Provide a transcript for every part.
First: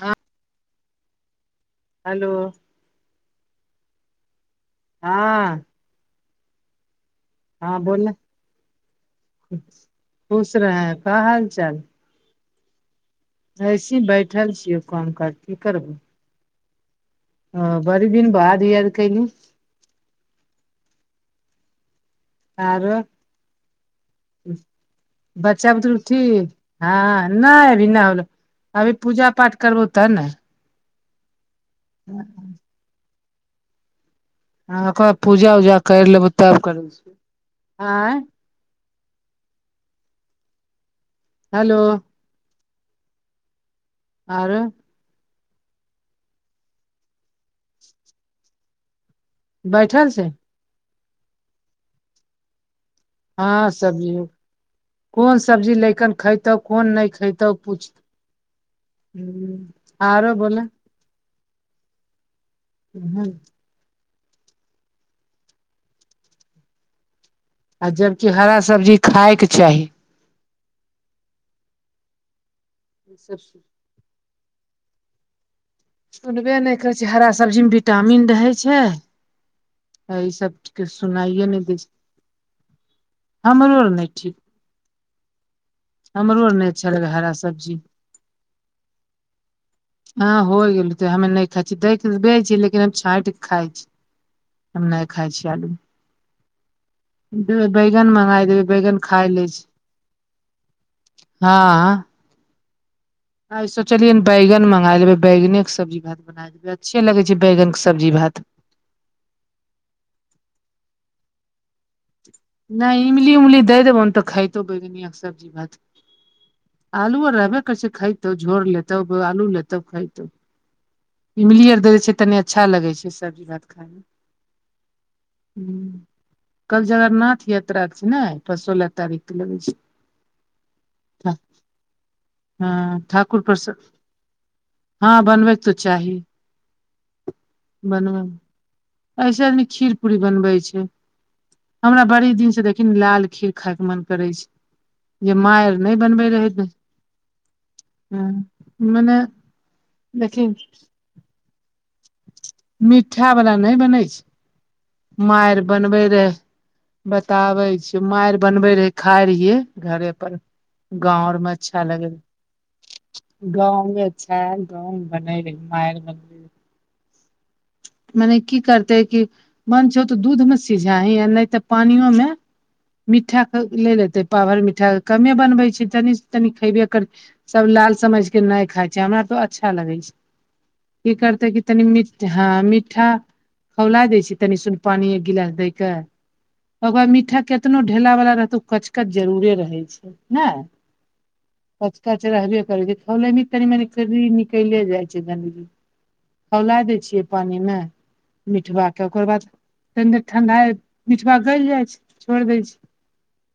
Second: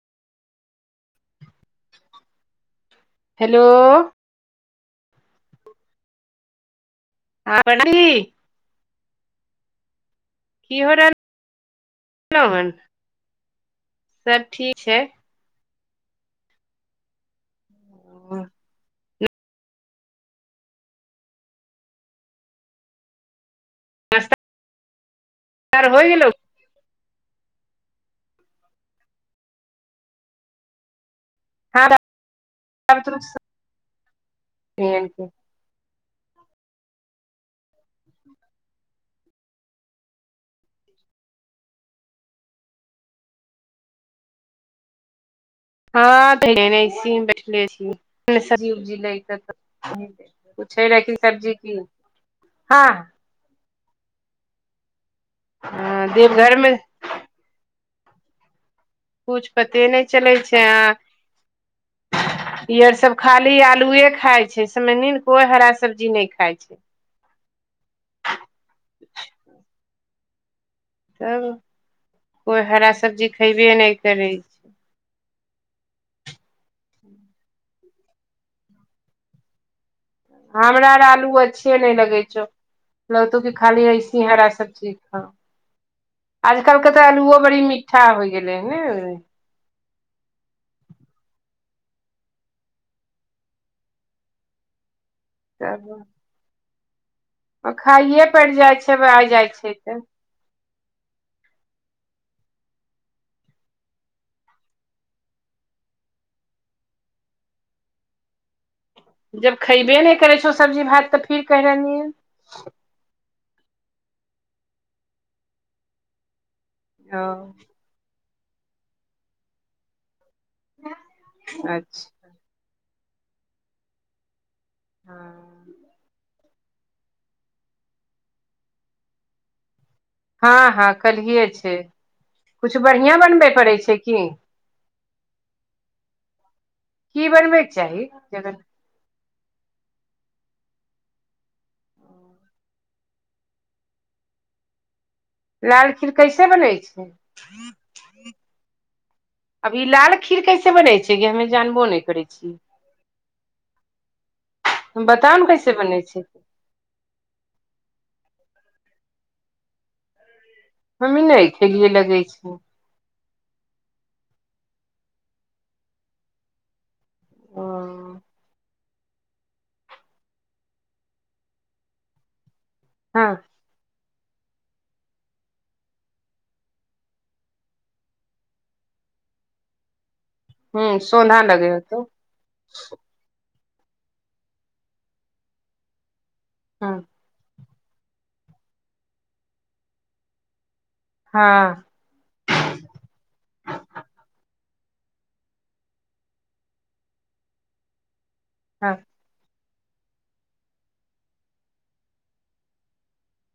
हँ hello hello हँ हँ बी खुश रहे है कऽ हाल चाल। गन ऐसे बैठल छियै काम काज की करबौ। ह बर दिन बाद दी अद कैल। आरो बच्चा आर बतरू होइ गेलौ ह नहि अभी नहि होलो अभी पूजा पाठ करबो तब ने। हँ द [inaudible] त ह ओरा पूजा उजा करि लेबै तब करै छी आ हेलो आर हँ तऽ ऐसे बैठले छी सब्जी उब्जी लै के बैठल छै पुछे रखी सब्जी कि हँ। हँ सब्जी कोन सब्जी लैकन खतो देवघर मे कोन नहि खइतोु छै कुछु पते नहि आरो चलै छै आ। ई आर सभ बोले खाली आलुए खाय छै सेनी ने कोई हरा सब्जी नहि खाय छै। आ जबकि हरा सब्जी खायके चाही। तब कोइ हरा सब्जी खयबे नहि करे सुनबे नहि करै छै हरा सब्जी मे विटामिन रहै छै। ई सबके हमरा आर आलू सुनाइए दै अच्छे छै नहि लगै छै लतो कऽ हमरो खाली आर नहि ऐसी ठीक हैरा सभ चीज। ह हमरो आर नहि आजकल अच्छा के तऽ लगे हरा आल्लुओ बड़ी सब्जी मीठा होइ गेलै ह ने हो गेल त हमे नहि खाइ छै देख के बे छै लेकिन हम छाँटिक के खाय छी। [inaudible] हम नहि खाय छियै आलू। तब बैगन खाइए मंगा पड़ि देबै जाइ छै बैगन आ खाय ले जाइ छै तऽ हँ। सोचलियै बैगन मंगा ले बैगने के सब्जी भात। अच्छे लगै छै बैगने सब्जी भात जब खयबे नहि करै छौ सब्जी भात त फिर कहि रहलियै। नहि इमली उमली दे देबौन तऽ खाइतो बैगनिय सब्जी भात आलू ओ आर रहबे कैस खाय तौ झोर लेतौ आलू लेतौ खाय त [inaudible] इमली आर दै अच्छा छै तनि अच्छा लगै छै सब्जी भात खाइमे। ह कल जगरनाथ यात्रा के छै ने फ सोलह तारीख के लगे छै हँ हँ कलहि छै हँ कछु बढ़िआ ठाकुर बनबे पड़ै प्रसाद छै कि हँ बनबैके त चाही की बनबैके चाही बनबै। जखन ऐसे आदमी खीर पूरी बनबै छै हमरा बड़ी दिन से देखी लाल खीर खाय के मन करै छै। जे माय आर लाल नहि खीर बनबै कैसे रहै बनै हँ मने अब ई लाल खीर देखिन केसे बनै छै जे हमे जानबो नहि करै छीयै। मिठा बला नहि बनै छै बताउ ने मारि कैसे बनै बनबै छै रहे। बताबै छी मार बनबै रहै खाय रहियै घरे पर। हमी गाव नहि मे अच्छा खेलियै लगे। लगै छै गाव भी अच्छा है गाव मे बने रह मे मन्द। ओ मने कि करतै कि मन छौ तऽ दूध मे सिझा ही आ नहि तऽ पानियो मे हँ मीठा लेतै पावर मिठाइ कमे बनबै छै तनी तनी खयबे कर सभ लाल समझ के नहि खाइ छै हमरा तो अच्छा लगै छै हूँ की सोधा करते क लगे तनि होतो मिठ हँ मिठ्ठा खौला दै छी तनि सुन पानी एक गिलास दै क हूँ ओकर बाद मीठा कतनो ढेला वाला रहतौ ओ कचकच जरूरे रहै छै ने। ह पचक र हरे करै छै खल मे तनि मने कि निकल जाइ छै गधजी। हौला दै छियै पानि मे हँ मिठवाे ओकर बाद अन्दर ठंडा बिठवा गलि जाइ छै छोड़ देय छै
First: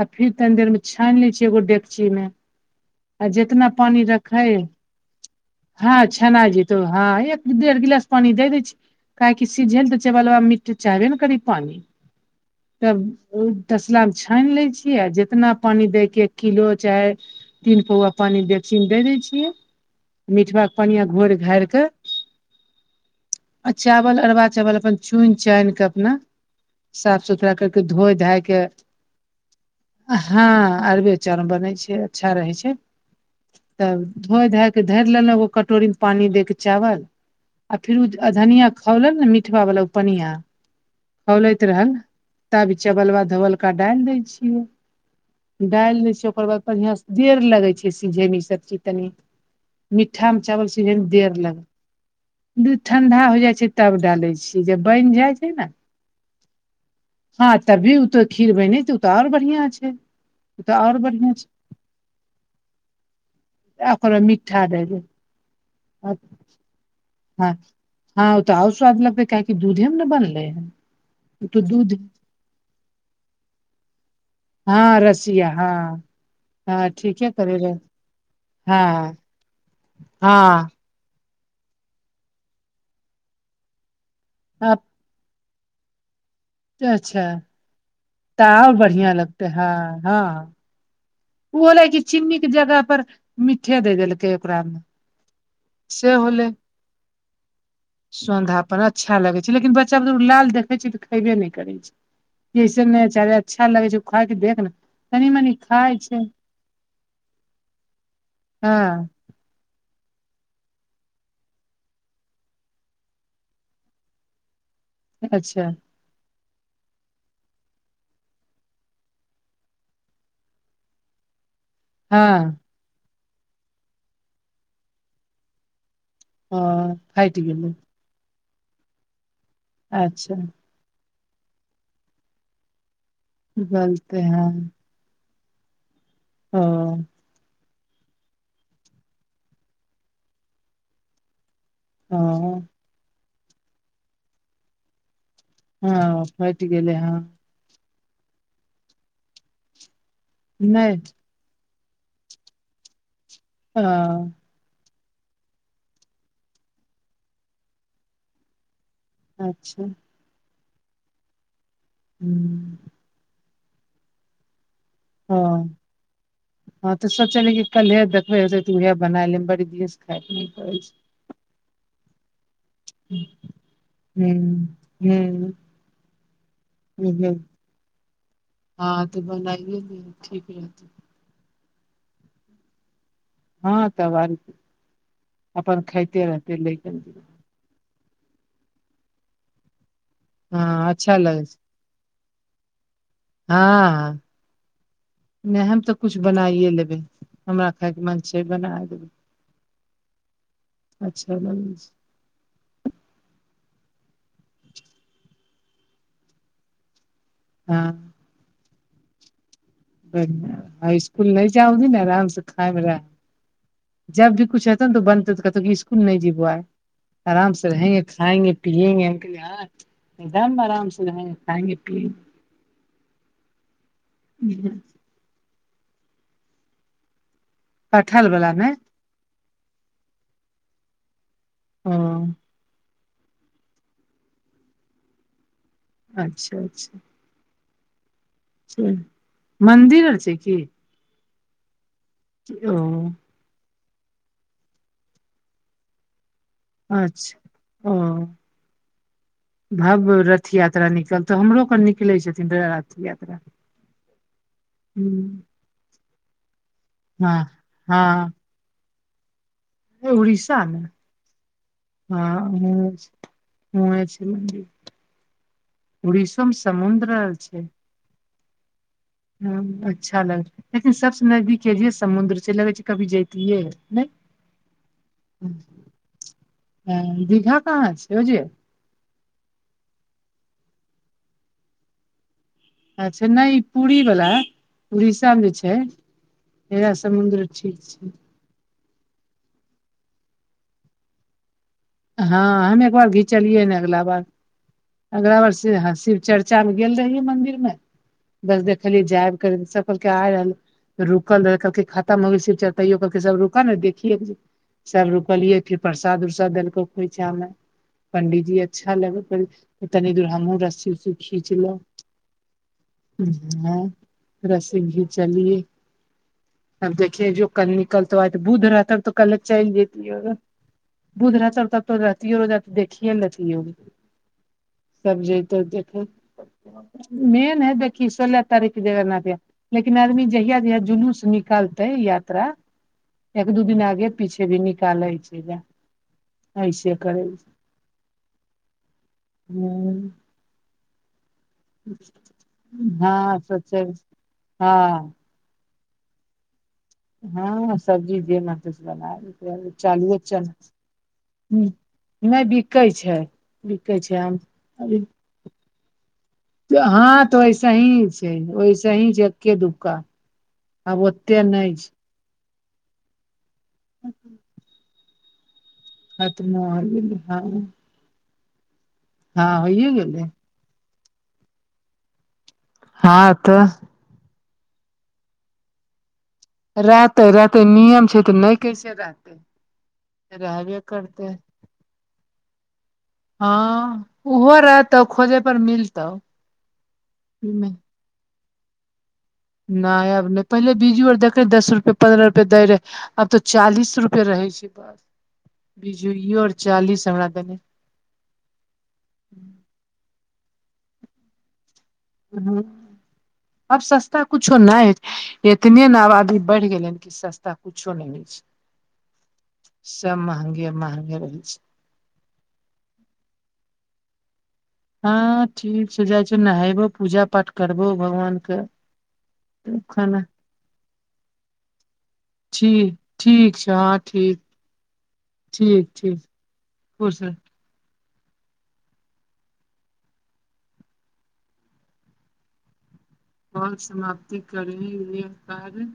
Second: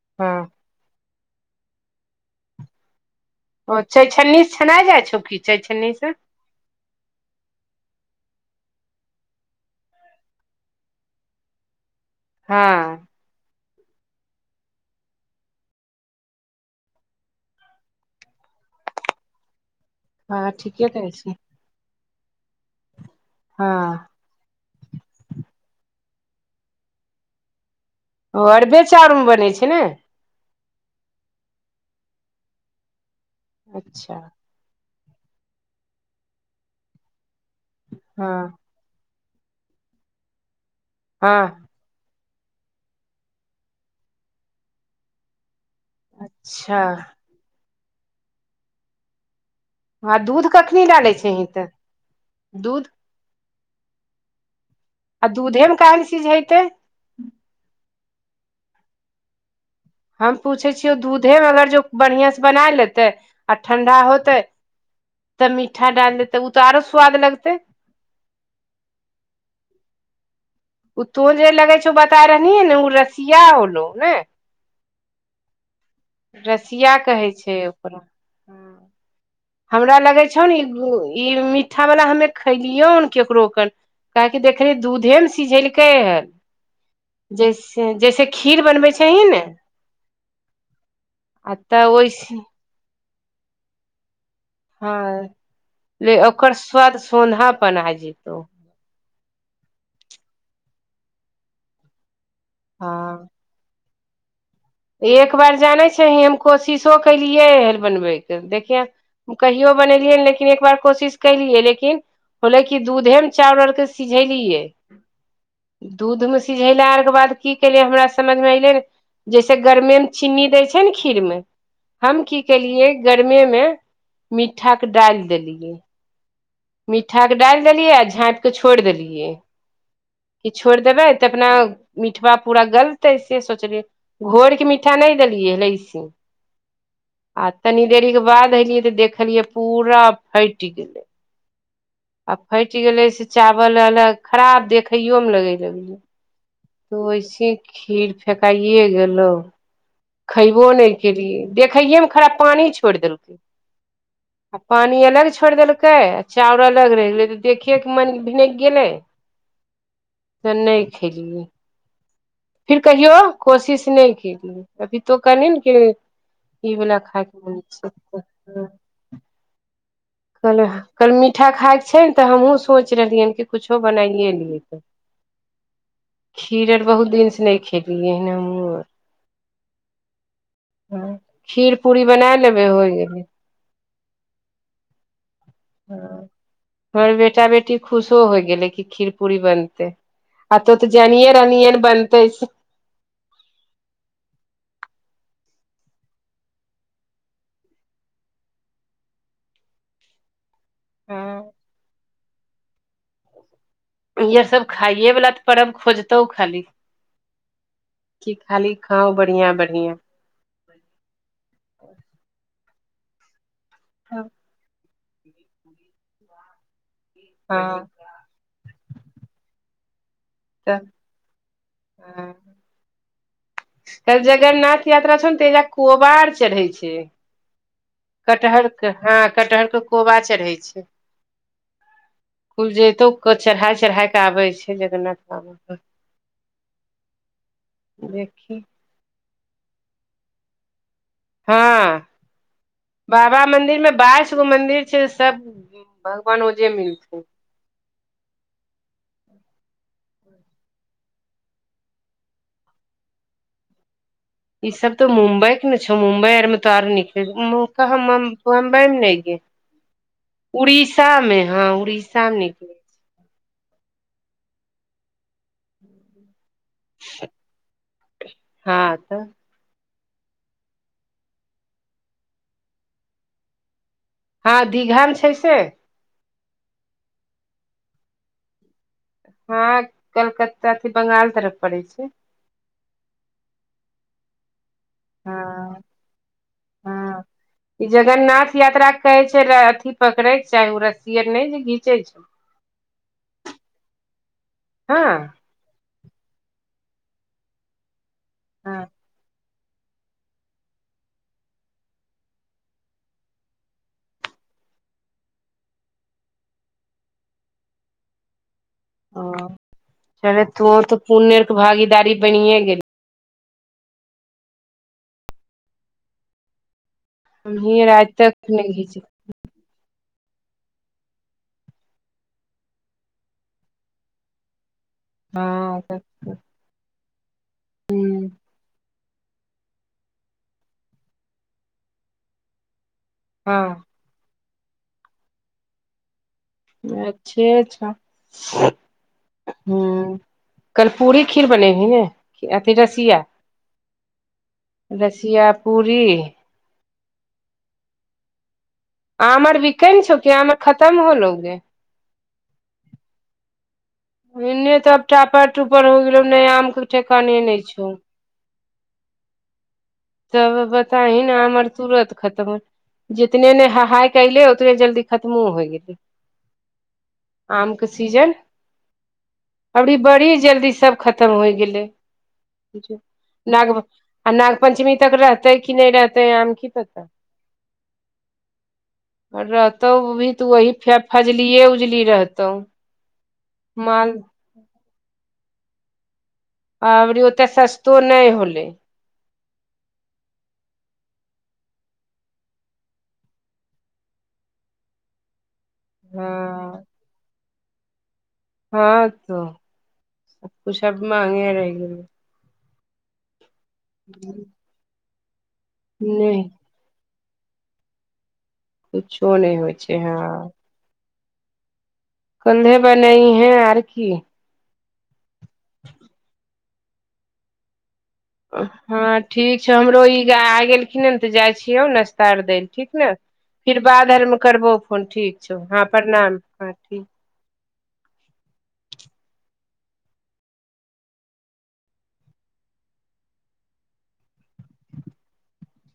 आ फिर त हँ अ देर मे छानि लै छियै एगो डेकची आ जेतना ओ पानी चैछन्नी रखै से छना जाइ छौ की चैछन्नी ह से छना जेतै। एक एक देडर गिलास पानि दै छी काहेकि सिझल तऽ चा मिट्टी चाहबे ने करी पानि। तब हँ ओ तसलामे छानि लै छियै आ जितना पानि दैके किलो चाहे तीन पौआ पानि बेकचिन दे दै छियै हँ मीठवा के ठीके पानिया कहै छी घोरि घारि क। आ हँ चावल अरवा चावल अपन चुनि चान के अपना साफ सुथरा कर। के धोए ओ धायके। अरबे चाउर मे बनै छै ने हँ अरबे चाउर बनै छै अच्छा रहै छै तब अच्छा धोए। के धरि लेल एो कटोरी मे पानी दे के चावल। आ फिर ओ हँ धनिया खौलल ने मीठव बला ओ पनिआ खौलैत हँ रहल। तभी चबल बा धबलका डालि दै छियै डालि दै छैय ओकर बाद अच्छा बढ़िआसँ देर लगै छै सीझयमे इसभ चीज तनि। आ मिठा मे दूध चावल कखनी सि मे डालै देर छही लग तऽ दूध ठंढा हो जाइ छै तब डालै छियै जब बनि आ जाइ छै दूधे ने मे काहे ले सिझेतै हँ तबभी ओ तो खीर बैने त ओ तऽ आओर बढ़िया छै। हम ओ पूछै तऽ छियै आओर बढ़िया दूधेमे अगर जे बढ़िआ से बनाय लेतै आ ठंडा होतै जे। तब मीठा डाल देते तऽ आरो स्वाद हँ लगते। हँ ओ तऽ आर स्वाद लगतै काहि दूधे मे ने बनले है। ओ तो जे लगै छौ बता रहनी ने ओ रसिया होलो ने। हँ रसिया ह ह रसिया कहै ठीके छै करे रहे ओकरा हँ हमरा लगै छौ ने ई हँ ई मीठावला हमे खलियौन ककरो क काहेकि देखली दूधे ने सिझेलकै हन अच्छा जैसे जैसे तऽ खीर आब बनबै बढ़िया छही ने लगते हँ ह। आ ओ होलै तऽ क ओइसे चीनी के जगह पर मिठे दे देलकै ओकरा मे से हँ होलै ओकर स्वाद सोधा बना जेतौ सौंधापन अच्छा लगे छै लेकिन बच्चा लाल देखे छै तऽ खेबे नहि करे छै जसन नहिचार। हँ छालाे चोखा देख के ने तनी एक मनी बार जानै खाय छै छही हम कोशिशो केलियै हर बनबैके देखिये। हँ कहि बनेलियै लेकिन एक बार कोशिश कलियै लेकिन। होले की दूधे मे चावउ आर के सिझेलियै अच्छा। दूधमे सिझेलरके बाद की केले हमरा समझमे एले से गरमे मे चीनी देय छै ने खीर मे हम की हँ केलियै। गर्मे मे मीठा के डालि देलियै ओ मिीठाक के फाटि डालि गेलै देलियै आ झाँपि कऽ छोड़ि देलियै। अच्छा। कि छोड़ि देबै तऽ अपना मिठवा पूरा गलतै से सोचलियै गलते हैं घोर के मिठ ठा नहि देलियै लैसी ओ तनि देरीके बाद एयलियै तऽ देखलियै पूरा फटि गेलै। ओ आ फट गेले से चावल अलग खराब देखईयो मे लगे हँ फटि गेलै छै। हँ वऐसे खीर फेकाइे गेलहु खैबो नहि केलियै। देखैए मे खराब पानी छोड़ि देलकै। ह। आ पानि अलग छोड़ि देलकै आ चाउर अलग रहि गेलै तऽ देखएके मन भिनकि गेलै। अच्छा तऽ नहि खेलियै। हूँ [inaudible] फिर कहियो कोशिश नहि केल अभी तो कहनिन कि हँ ई हँ वला खायके मन छै बनाइले बड़ी दिन खाय नहि कहल पड़ै छै कल मीठा खायके छै ने तऽ हमहूं सोच रहलिय हन कि कुछो बनाइए लियै तऽ हूँ खीर आर बहुत दिन हूँ सँ नय खेलियै हन हमहूँ आओर हँ तऽ बनाइए लियौ ठीक रहतै हँ खीर पूरी बना लेबे होइ गेलै हँ तब आर अपन खइते रहतै लैकन हमर बेटा बेटी खुशो होइ गेलै कि खीर पूरी बनतै आ तो हँ तऽ अच्छा जनिये लगै छै रहनिय हन बनतै से हँ नय हम तऽ कुछ बनाइए लेबै हमरा खायके मन छै बना देबै [inaudible] अच्छा हँ इह सब खाइए वला तऽ परब खोजतौ खाली। हँ कि खाली खाउ बढ़ियां बढ़ियां हूं इसकुल नय जाउगी ने आराम से खायब रह जब भी कुछ बनतौ त कहतौ स्कुल नय जेबो आय आराम से [unintelligible] हँ हम कहलियै हं एकदम तऽ आराम [unintelligible] कल जगन्नाथ यात्रा छौ ने तेजा कोबार चढ़ै छै कटहल बला कटहर ने के हँ कटहर के कोबा चड़है छै। ओ कुल जैतो चढ़ाय चढ़ाय क आबै छै जगन्नाथ बाबा पर। अच्छा अच्छा। देखि। मन्दिर आओर छै की हँ किरोऽ बाबा मंदिर मे बाइस गो मंदिर छै सब भगवान ओजे मिलथिन अच्छा ओ [inaudible] भव्य रथ यात्रा निकलतौ हमरो पर निकलै छथिन रथ यात्रा ई सब तो मुम्बई के ने छौ मुम्बई आर मे तो आर निक कह [unintelligible] हँ हँ मुंबई मे नय गै उड़ीसा मे हँ उड़ीसा मे निकले [unintelligible] उड़िसोमे समुद्र छै हँ तऽ ह अच्छा लग लेकिन सबसे नजदीके जे समुद्र छै लगै छै कभी जतिये हँ दीघन छै। से हं दीघा कहाँ छै ओ जे हँ कलकत्ता के बंगाल तरफ पड़ै छै अच्छा नय ई पूरी बला उड़ीसा मे छै हँ इहे समुद्र ठीक छै। नाथ यात्रा कहै छेलै अथी पकड़ैक चाहि ओ रस्सियर नय जे घीच। हँ हम एक बार घिचलियै ने हँ [unintelligible] चर्चा मे गेल रहिय मंदिर मे बस हँ देखलियै जायब कर सब कहलक आय रहल। रुकल रहै कहलकै खाता मंग चयोलकै सब रुका ने देखिय। सब रुकलियै। फिर प्रसाद उरसाद देलको खोइछा मे पंडीजी अच्छा लग ओ तनी दूर चले हमहुँ तो रस्सी तऽ उस्सी पुण्य आर के भागीदारी बनिये गेल खीचलहु। हँ रस्सी घीचलियए। तब देखिय जो कल हमहीं आर आज निकलत आ तक त बुध नहि रह घीच त तऽ कलत चलि जेती ओ भूधरा चलता रोजति रोज देखीए ने लतियौ। सब जैतौ हँ देखै मेन है। देखही सो तारीख जगन्नाथ य लेकिन आदमी जहिया जहिया जुलूस निकलतै यात्रा एक दू दिन हँ आगे पीछे भी निकालै छै। ऐसे करै अच्छे छै हँ। हूँ, कर्पूरी खीर बनेबही ने। अथी रसिया हँ सोचे हँ रसिया पूड़ी हँ सब्जी दियना। किछ बना आम आर वीकै ने छौ। कि आम आर खतम होलौ गे। नहि बिकै छै। बिकै छै। आम अभी टपर हो गेलो आम के ठेकाने नहि छौ। ओहिसे ही छै एके दुका। तब बताही ने आमर तुरत खतम हँ जितने ने हहाइ कले उतने जल्दी खतमो होइ गेलै खतमो होइ गेलै हँ। आम सीजन हँ होइए अबरी गेलै बड़ी जल्दी सब खतम होइ गेलै। हँ तऽ पञ्चमी तक रहतेै कि नहि रहतेै आम की पता रहतै रहतै नियम छै तऽ नहि कैसे रहतै रहतौ उ भी तऽ वही रहबे फेर करतै फजलिये उजली रहतौ हँ माल उहो रहतौ खोजे पर मिलतौ अब ओते सस्तो नय होलै नहि आब नहि पहिले बिजू आर देखेै दस रुपे पन्द्रह रुपए दै रहै। आब तो चालीस रुपे रहे छै बस बिजुयो आर हँ चालीस हमरा देने हँ तऽ सबक सब माँंहगे रहि गेल। हँ अब सस्ता कुछो नय हय एतने ने आबादी नहि बढ़ि गेलै हन कि सस्ता कुछो नहि मिलै छै। कुछो नहि होइ छै सब हँ महंगे महंगे रहै छै कल्हे बनैहें आर की हँ ठीक छै जाइ छियौ नहेबो पूजा पाठ करबौ भगवान के हँ ठीक छै हमरो इ खाना ग आ गेलखिन तऽ जाइ छियौ नाास्ता आर दै लऽ ठीक ने छै फीर हँ बाद ठीक आरमे करबो फोन ठीक छौ हँ प्रणाम हँ ठीक खुश रह आओर समाप्ति करेि ले कारण